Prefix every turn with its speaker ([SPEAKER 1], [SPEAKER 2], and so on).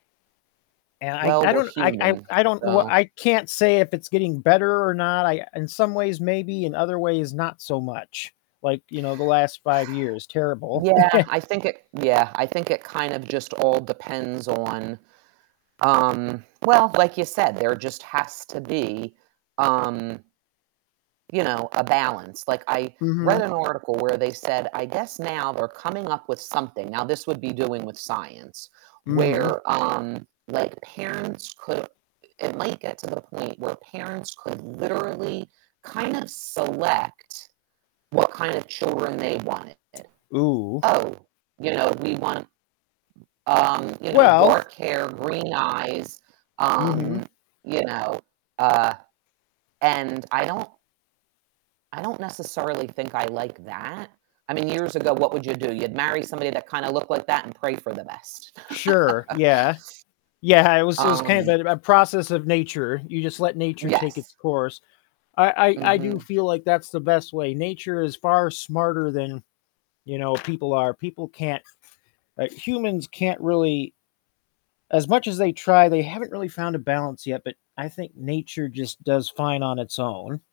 [SPEAKER 1] And I
[SPEAKER 2] Well,
[SPEAKER 1] I
[SPEAKER 2] we're
[SPEAKER 1] don't I I
[SPEAKER 2] human,
[SPEAKER 1] I don't know what
[SPEAKER 2] so
[SPEAKER 1] I can't say if it's getting better or not, I in some ways, maybe. In other ways, not so much. Like, you know, the last 5 years, terrible.
[SPEAKER 2] Yeah, I think it yeah, I think it kind of just all depends on, um well, like you said, there just has to be, um you know, a balance. Like, I read an
[SPEAKER 1] Mhm.
[SPEAKER 2] article where they said, I guess now we're coming up with something, now this would be doing with science.
[SPEAKER 1] Mhm.
[SPEAKER 2] Where, um, like, parents could it might get to the point where parents could literally kinda select what kind of children they wanted.
[SPEAKER 1] Ooh.
[SPEAKER 2] Oh, you know, we want, um, you know,
[SPEAKER 1] Well
[SPEAKER 2] dark hair, green eyes,
[SPEAKER 1] Mhm.
[SPEAKER 2] um, you know, uh, and I don't I don't necessarily think I like that. I mean, years ago, what would you do? You'd marry somebody that kinda looked like that and pray for the best.
[SPEAKER 1] Sure, yeah. Yeah, it was it was kind
[SPEAKER 2] Um
[SPEAKER 1] of a a process of nature. You just let nature take its
[SPEAKER 2] Yes.
[SPEAKER 1] course. I I I do
[SPEAKER 2] Mhm.
[SPEAKER 1] feel like that's the best way. Nature is far smarter than, you know, people are, people can't uh, humans can't really as much as they try, they haven't really found a balance yet, but I think nature just does fine on its own.